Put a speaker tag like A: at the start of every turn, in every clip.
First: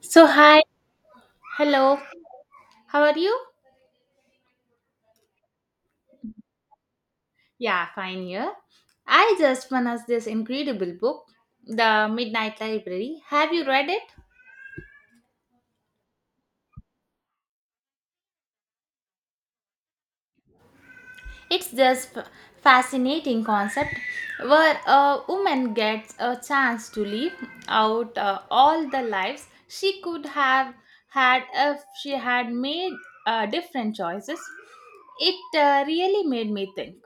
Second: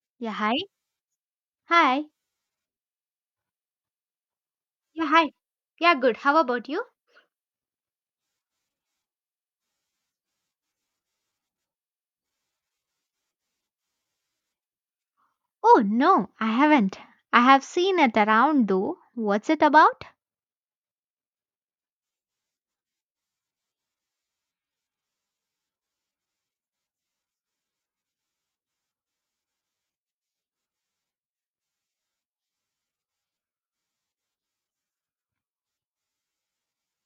A: So,
B: Yeah, hi.
A: hi, hello,
B: Hi.
A: how are you?
B: Yeah, hi. Yeah, good. How about you?
A: Yeah, fine here. I just finished this incredible book, The Midnight Library. Have you read it?
B: Oh, no, I haven't. I have seen it around though. What's it about?
A: It's just fascinating concept where a woman gets a chance to live out all the lives she could have had if she had made different choices. It really made me think.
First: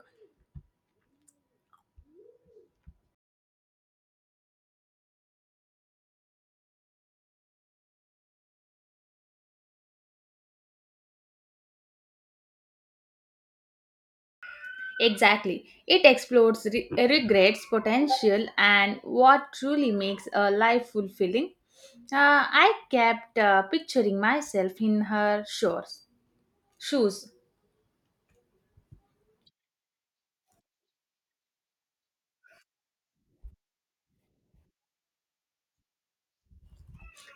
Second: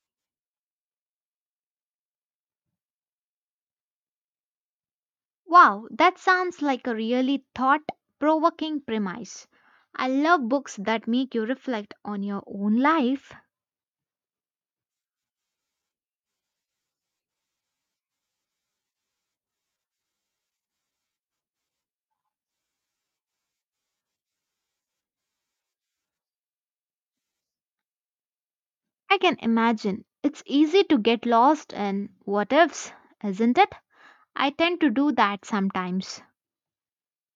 B: Wow, that sounds like a really thought provoking premise. I love books that make you reflect on your own life.
A: Exactly. It explores regrets, potential, and what truly makes a life fulfilling. I kept picturing myself in her shoes.
B: I can imagine. It's easy to get lost in what ifs, isn't it? I tend to do that sometimes.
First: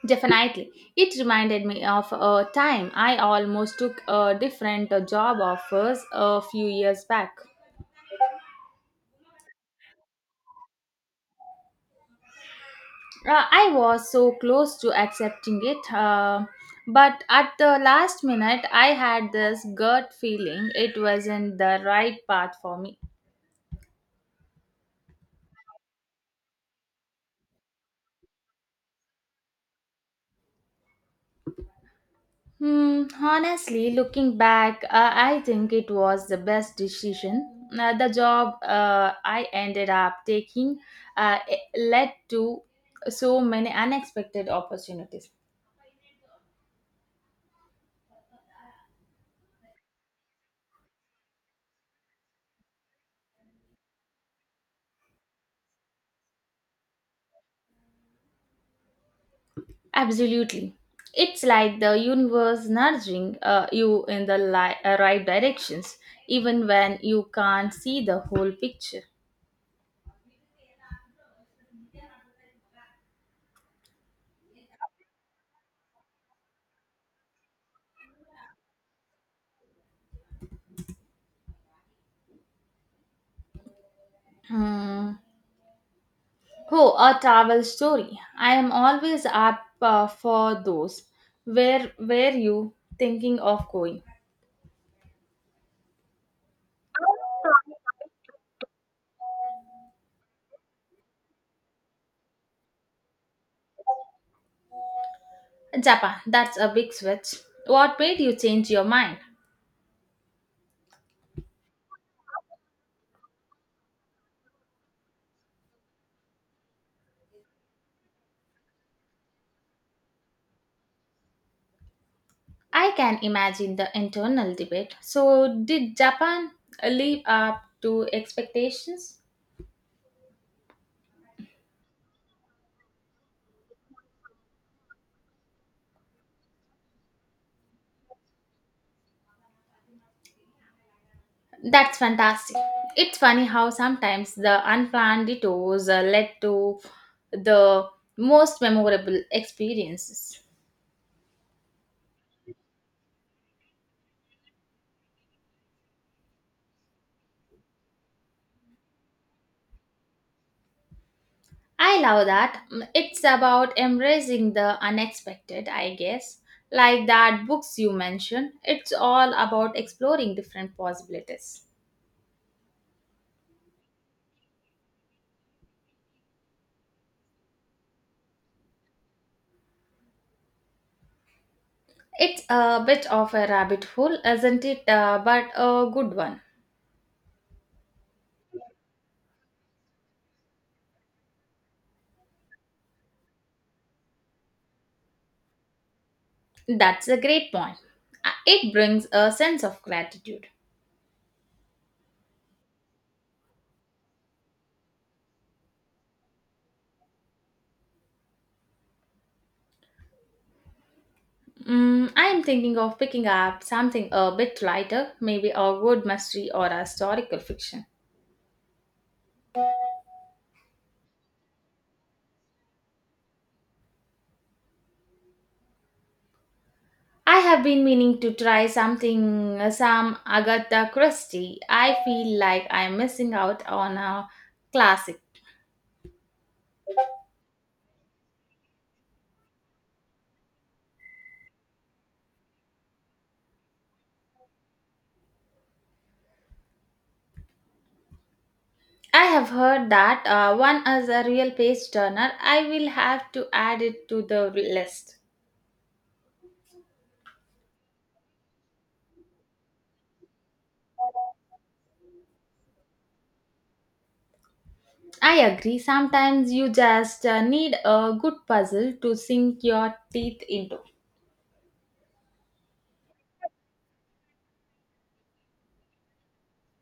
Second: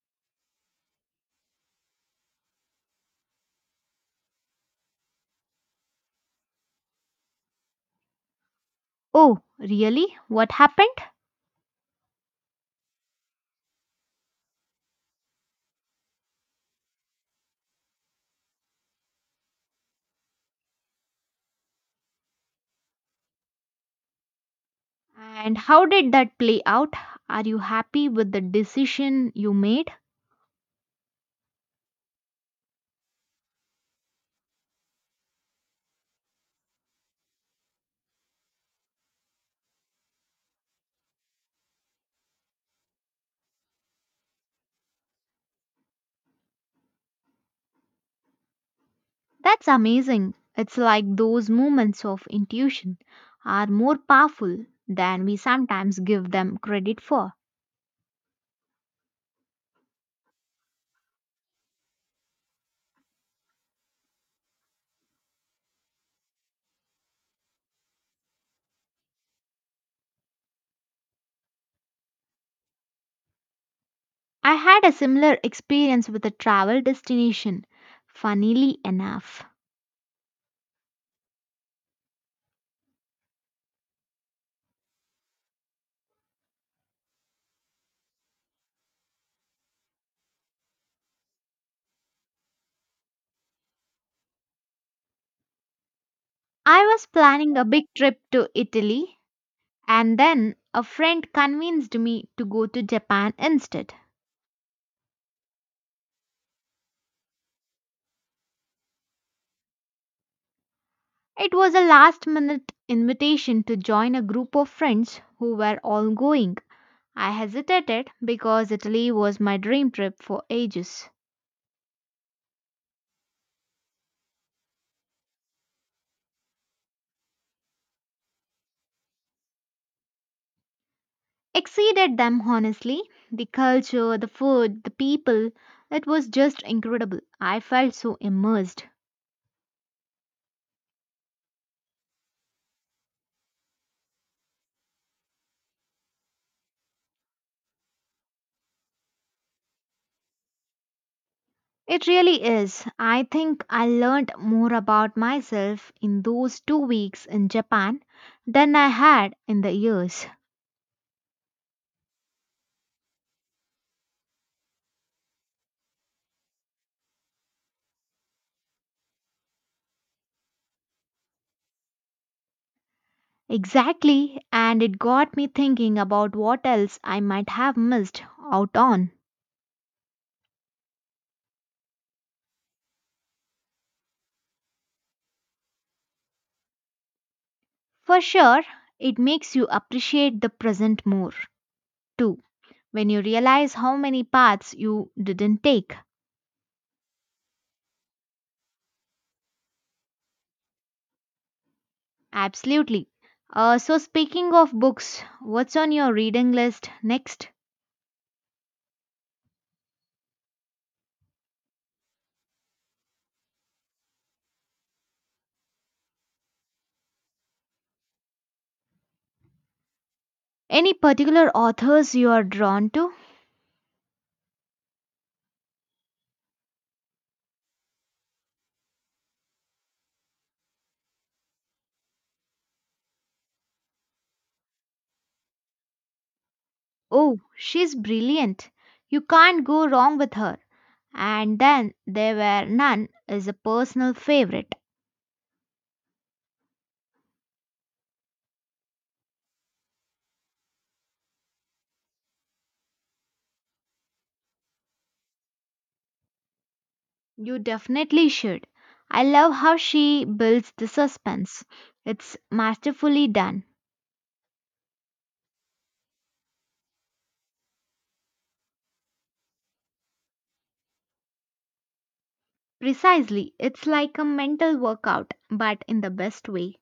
A: Definitely. It reminded me of a time I almost took a different job offers a few years back.
B: Oh, really? What happened?
A: I was so close to accepting it, but at the last minute, I had this gut feeling it wasn't the right path for me.
B: And how did that play out? Are you happy with the decision you made?
A: Hmm, honestly, looking back, I think it was the best decision. The job I ended up taking it led to so many unexpected opportunities.
B: That's amazing. It's like those moments of intuition are more powerful than we sometimes give them credit for.
A: Absolutely. It's like the universe nudging you in the right directions, even when you can't see the whole picture.
B: I had a similar experience with a travel destination, funnily enough.
A: Hmm. Oh, a travel story. I am always up for those. Where were you thinking of going?
B: I was planning a big trip to Italy, and then a friend convinced me to go to Japan instead.
A: Japan, that's a big switch. What made you change your mind?
B: It was a last minute invitation to join a group of friends who were all going. I hesitated because Italy was my dream trip for ages.
A: I can imagine the internal debate. So, did Japan live up to expectations?
B: Exceeded them honestly. The culture, the food, the people, it was just incredible. I felt so immersed.
A: That's fantastic. It's funny how sometimes the unplanned detours led to the most memorable experiences.
B: It really is. I think I learned more about myself in those 2 weeks in Japan than I had in the years.
A: I love that. Mm, it's about embracing the unexpected, I guess. Like that books you mentioned, it's all about exploring different possibilities.
B: Exactly, and it got me thinking about what else I might have missed out on.
A: It's a bit of a rabbit hole, isn't it? But a good one.
B: For sure, it makes you appreciate the present more, too, when you realize how many paths you didn't take.
A: That's a great point. It brings a sense of gratitude.
B: Absolutely. So, speaking of books, what's on your reading list next?
A: Mm, I am thinking of picking up something a bit lighter, maybe a good mystery or a historical fiction.
B: Any particular authors you are drawn to?
A: I have been meaning to try something, some Agatha Christie. I feel like I'm missing out on a classic.
B: Oh, she's brilliant. You can't go wrong with her. And Then There Were None is a personal favorite.
A: I have heard that one is a real page turner. I will have to add it to the list.
B: You definitely should. I love how she builds the suspense. It's masterfully done.
A: I agree. Sometimes you just need a good puzzle to sink your teeth into.
B: Precisely, it's like a mental workout, but in the best way.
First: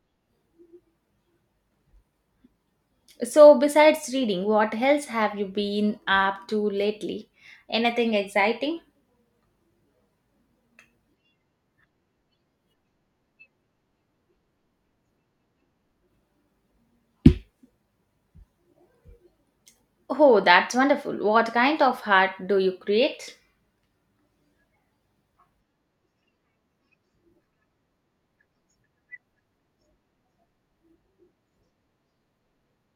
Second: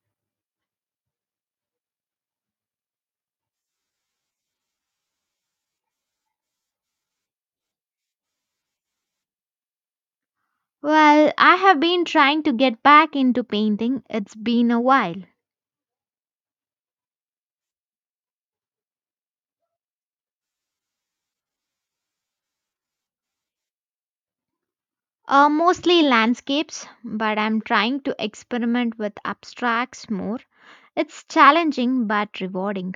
A: So, besides reading, what else have you been up to lately? Anything exciting?
B: Well, I have been trying to get back into painting. It's been a while.
A: Oh, that's wonderful. What kind of art do you create?
B: Mostly landscapes, but I'm trying to experiment with abstracts more. It's challenging but rewarding.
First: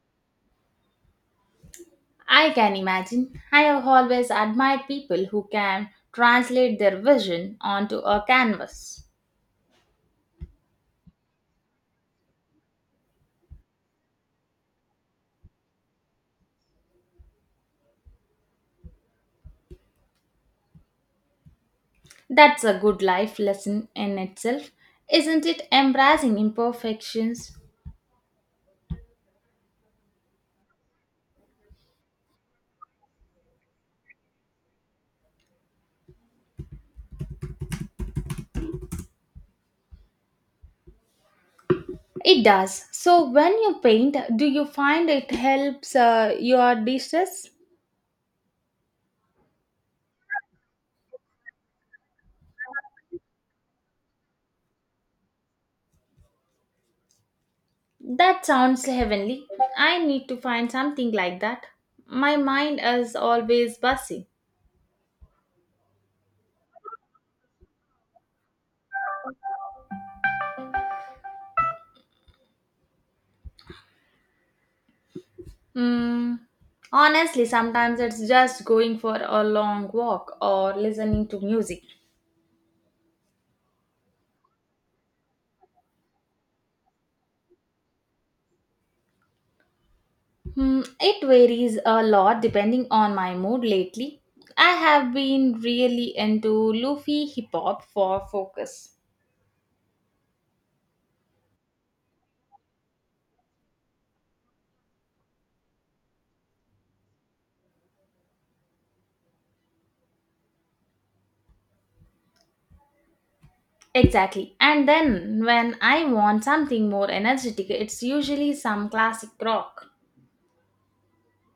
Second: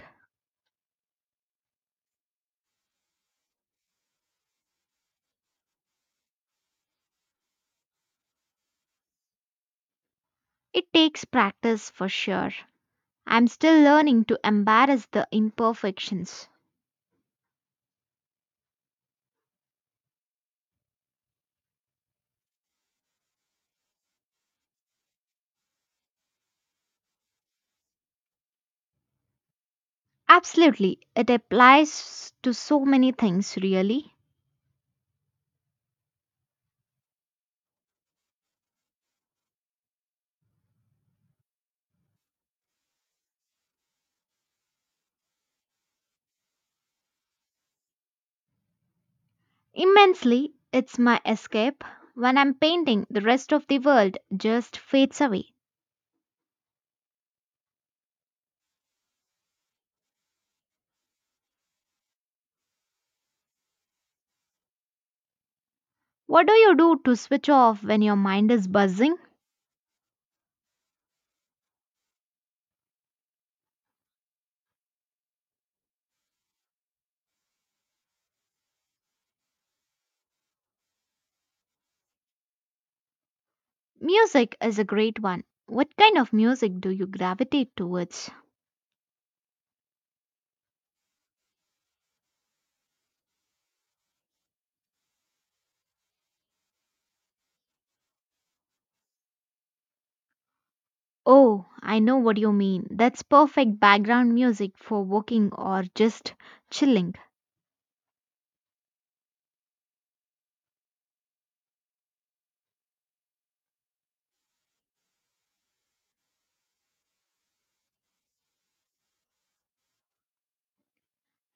A: I can imagine. I have always admired people who can translate their vision onto a canvas.
B: It takes practice for sure. I'm still learning to embrace the imperfections.
A: That's a good life lesson in itself, isn't it? Embracing imperfections.
B: Absolutely, it applies to so many things, really.
A: It does. So, when you paint, do you find it helps your distress?
B: Immensely, it's my escape. When I'm painting, the rest of the world just fades away.
A: That sounds heavenly. I need to find something like that. My mind is always busy.
B: What do you do to switch off when your mind is buzzing?
A: Mm, honestly, sometimes it's just going for a long walk or listening to music.
B: Music is a great one. What kind of music do you gravitate towards?
A: Hmm, it varies a lot depending on my mood lately. I have been really into loofy hip hop for focus.
B: Oh, I know what you mean. That's perfect background music for walking or just chilling.
A: Exactly. And then when I want something more energetic, it's usually some classic rock.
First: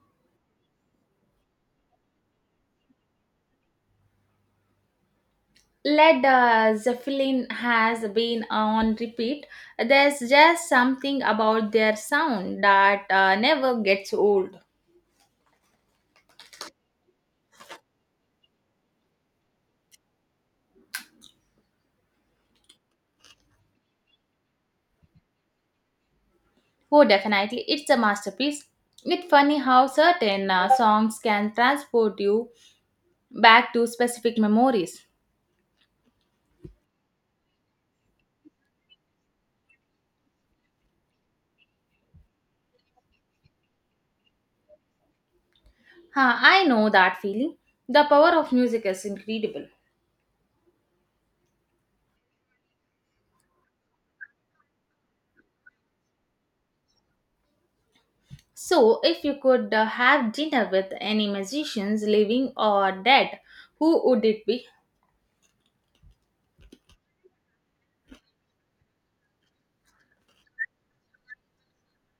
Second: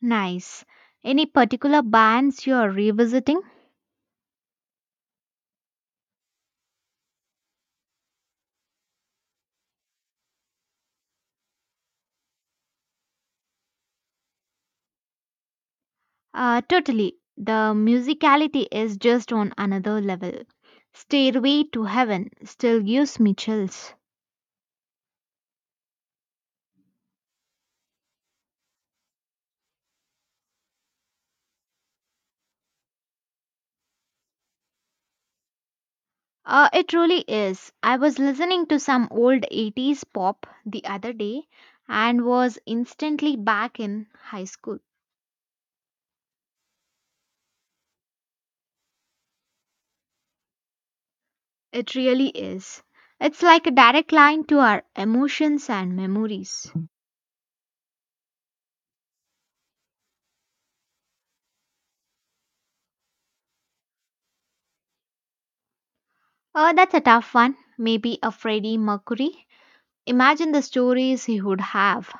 B: Nice. Any particular bands you are revisiting?
A: Led Zeppelin has been on repeat. There's just something about their sound that never gets old.
B: Totally. The musicality is just on another level. Stairway to Heaven still gives me chills.
A: Oh, definitely, it's a masterpiece. It's funny how certain songs can transport you back to specific memories.
B: It really is. I was listening to some old 80s pop the other day and was instantly back in high school.
A: Huh, I know that feeling. The power of music is incredible.
B: It really is. It's like a direct line to our emotions and memories.
A: So, if you could have dinner with any musicians, living or dead, who would it be?
B: That's a tough one. Maybe a Freddie Mercury. Imagine the stories he would have.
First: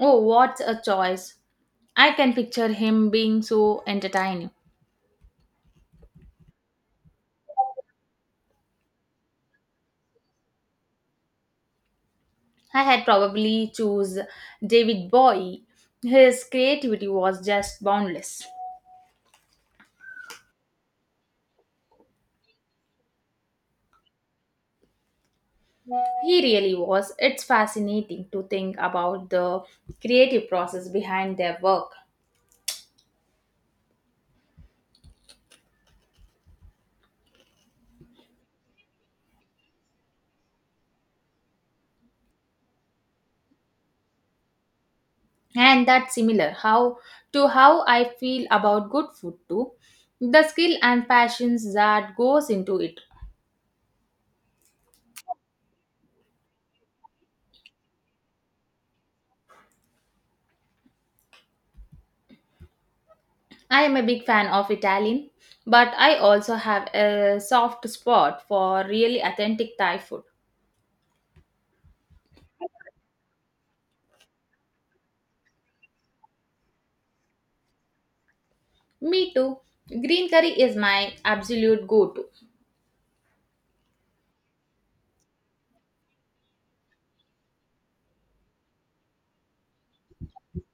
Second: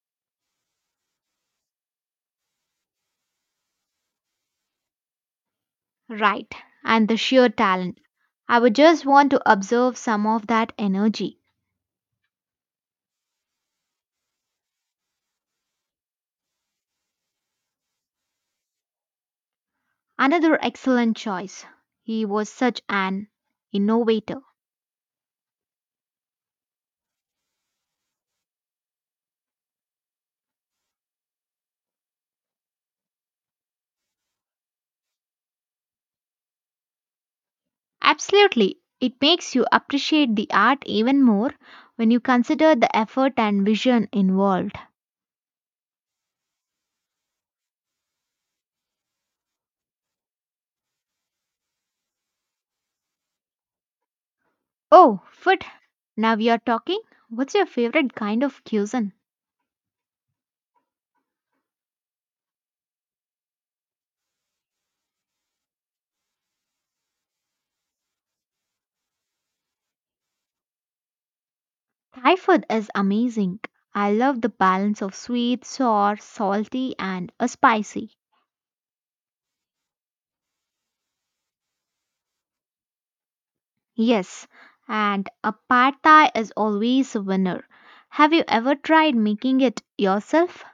A: Oh, what a choice. I can picture him being so entertaining.
B: Right, and the sheer talent. I would just want to observe some of that energy.
A: I had probably choose David Bowie. His creativity was just boundless.
B: Another excellent choice. He was such an innovator.
A: He really was. It's fascinating to think about the creative process behind their work.
B: Absolutely. It makes you appreciate the art even more when you consider the effort and vision involved.
A: And that's similar how to how I feel about good food too. The skill and passions that goes into it.
B: Oh, food. Now we are talking. What's your favorite kind of cuisine?
A: I am a big fan of Italian, but I also have a soft spot for really authentic Thai food.
B: Thai food is amazing. I love the balance of sweet, sour, salty, and spicy.
A: Me too. Green curry is my absolute go to.
B: Yes, and a pad thai is always a winner. Have you ever tried making it yourself?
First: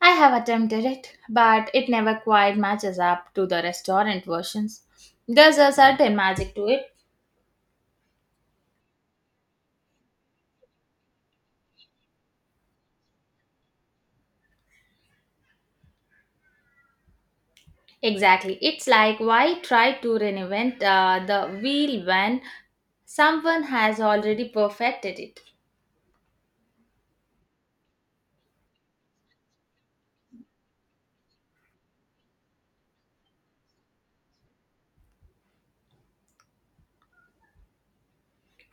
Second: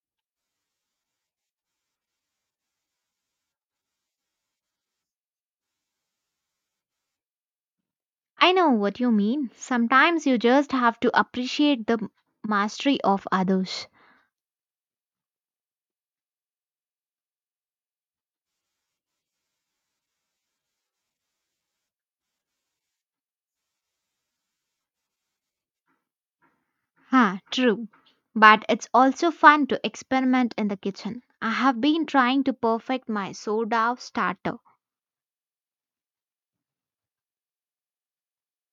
A: I have attempted it, but it never quite matches up to the restaurant versions. There's a certain magic to it.
B: I know what you mean. Sometimes you just have to appreciate the mastery of others.
A: Exactly. It's like why try to reinvent the wheel when someone has already perfected it.
B: Huh, true. But it's also fun to experiment in the kitchen. I have been trying to perfect my sourdough starter.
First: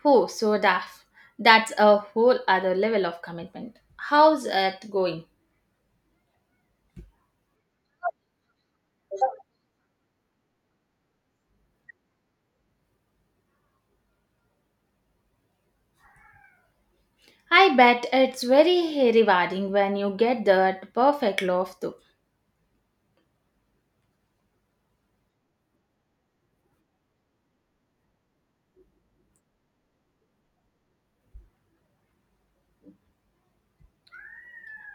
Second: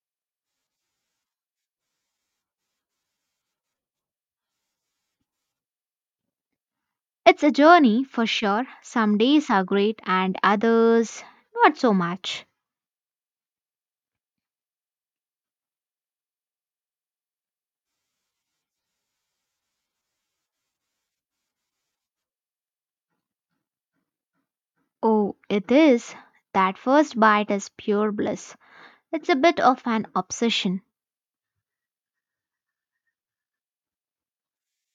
A: Oh, so daft. That's a whole other level of commitment. How's it going?
B: It's a journey for sure. Some days are great and others not so much.
A: I bet it's very rewarding when you get that perfect loaf, though.
B: Oh, it is. That first bite is pure bliss. It's a bit of an obsession.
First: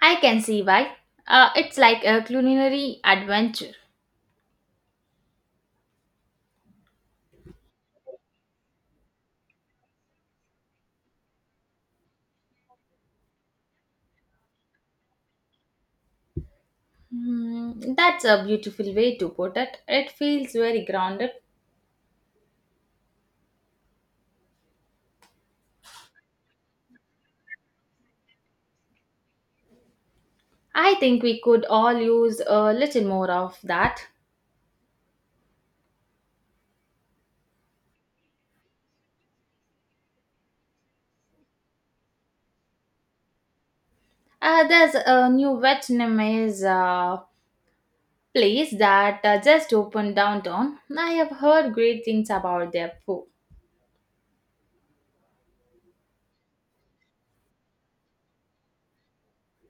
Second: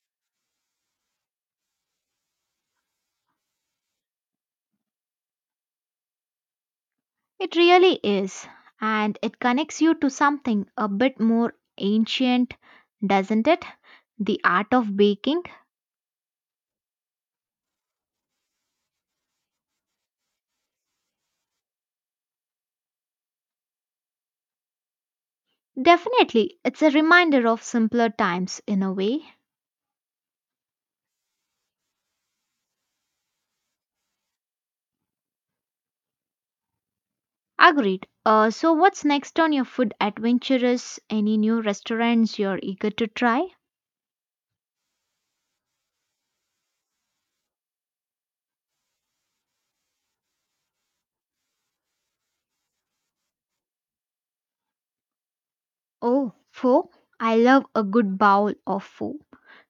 A: I can see why. It's like a culinary adventure.
B: It really is. And it connects you to something a bit more ancient, doesn't it? The art of baking.
A: Hmm, that's a beautiful way to put it. It feels very grounded.
B: Definitely, it's a reminder of simpler times in a way.
A: I think we could all use a little more of that.
B: Agreed. So, what's next on your food adventures? Any new restaurants you're eager to try?
A: There's a new Vietnamese place that just opened downtown. I have heard great things about their food.
B: Oh, pho. I love a good bowl of pho.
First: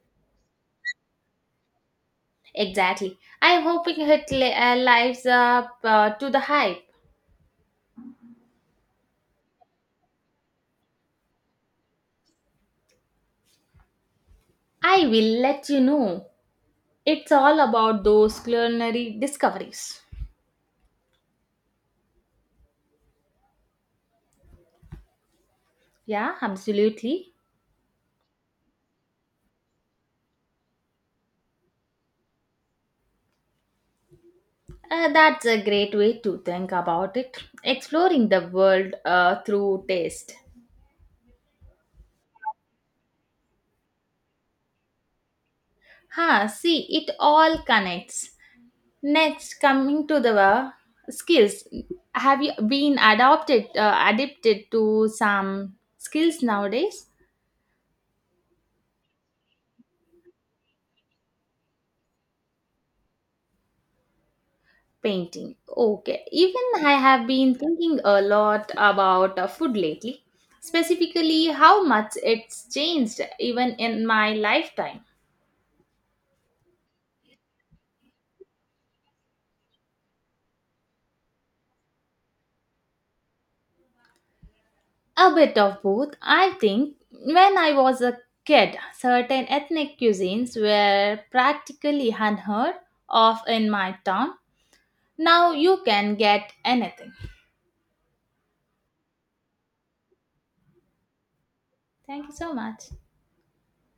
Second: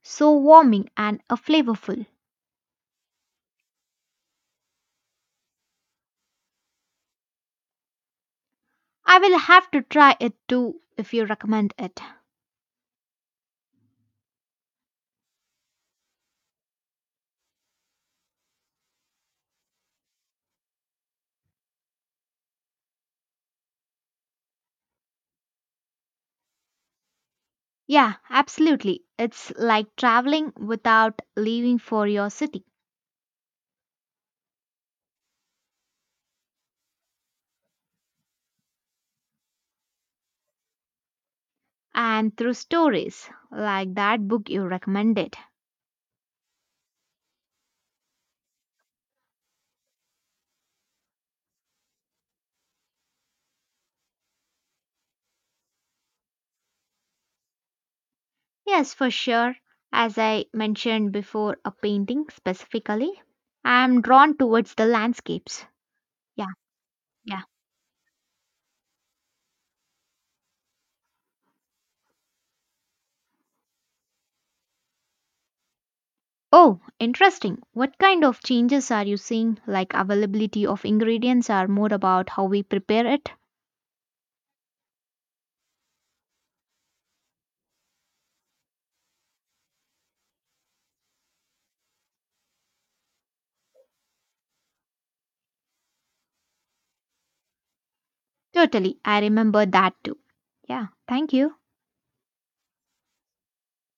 B: So warming and flavorful.
A: Exactly. I'm hoping it lives up to the hype.
B: I will have to try it too if you recommend it.
A: I will let you know. It's all about those culinary discoveries. Yeah, absolutely.
B: Yeah, absolutely. It's like traveling without leaving for your city
A: That's a great way to think about it. Exploring the world through taste.
B: and through stories like that book you recommended.
A: Huh, see, it all connects. Next, coming to the skills, have you been adopted adapted to some skills nowadays?
B: Yes, for sure. As I mentioned before, a painting specifically, I'm drawn towards the
A: Painting.
B: landscapes.
A: Okay.
B: Yeah,
A: Even I have
B: yeah.
A: been thinking a lot about food lately, specifically how much it's changed even in my lifetime.
B: Oh, interesting. What kind of changes are you seeing? Like availability of ingredients are more about how we prepare it?
A: A bit of both, I think. When I was a kid, certain ethnic cuisines were practically unheard of in my town. Now you can get anything.
B: Totally. I remember that too. Yeah, thank you.
A: Thank you so much.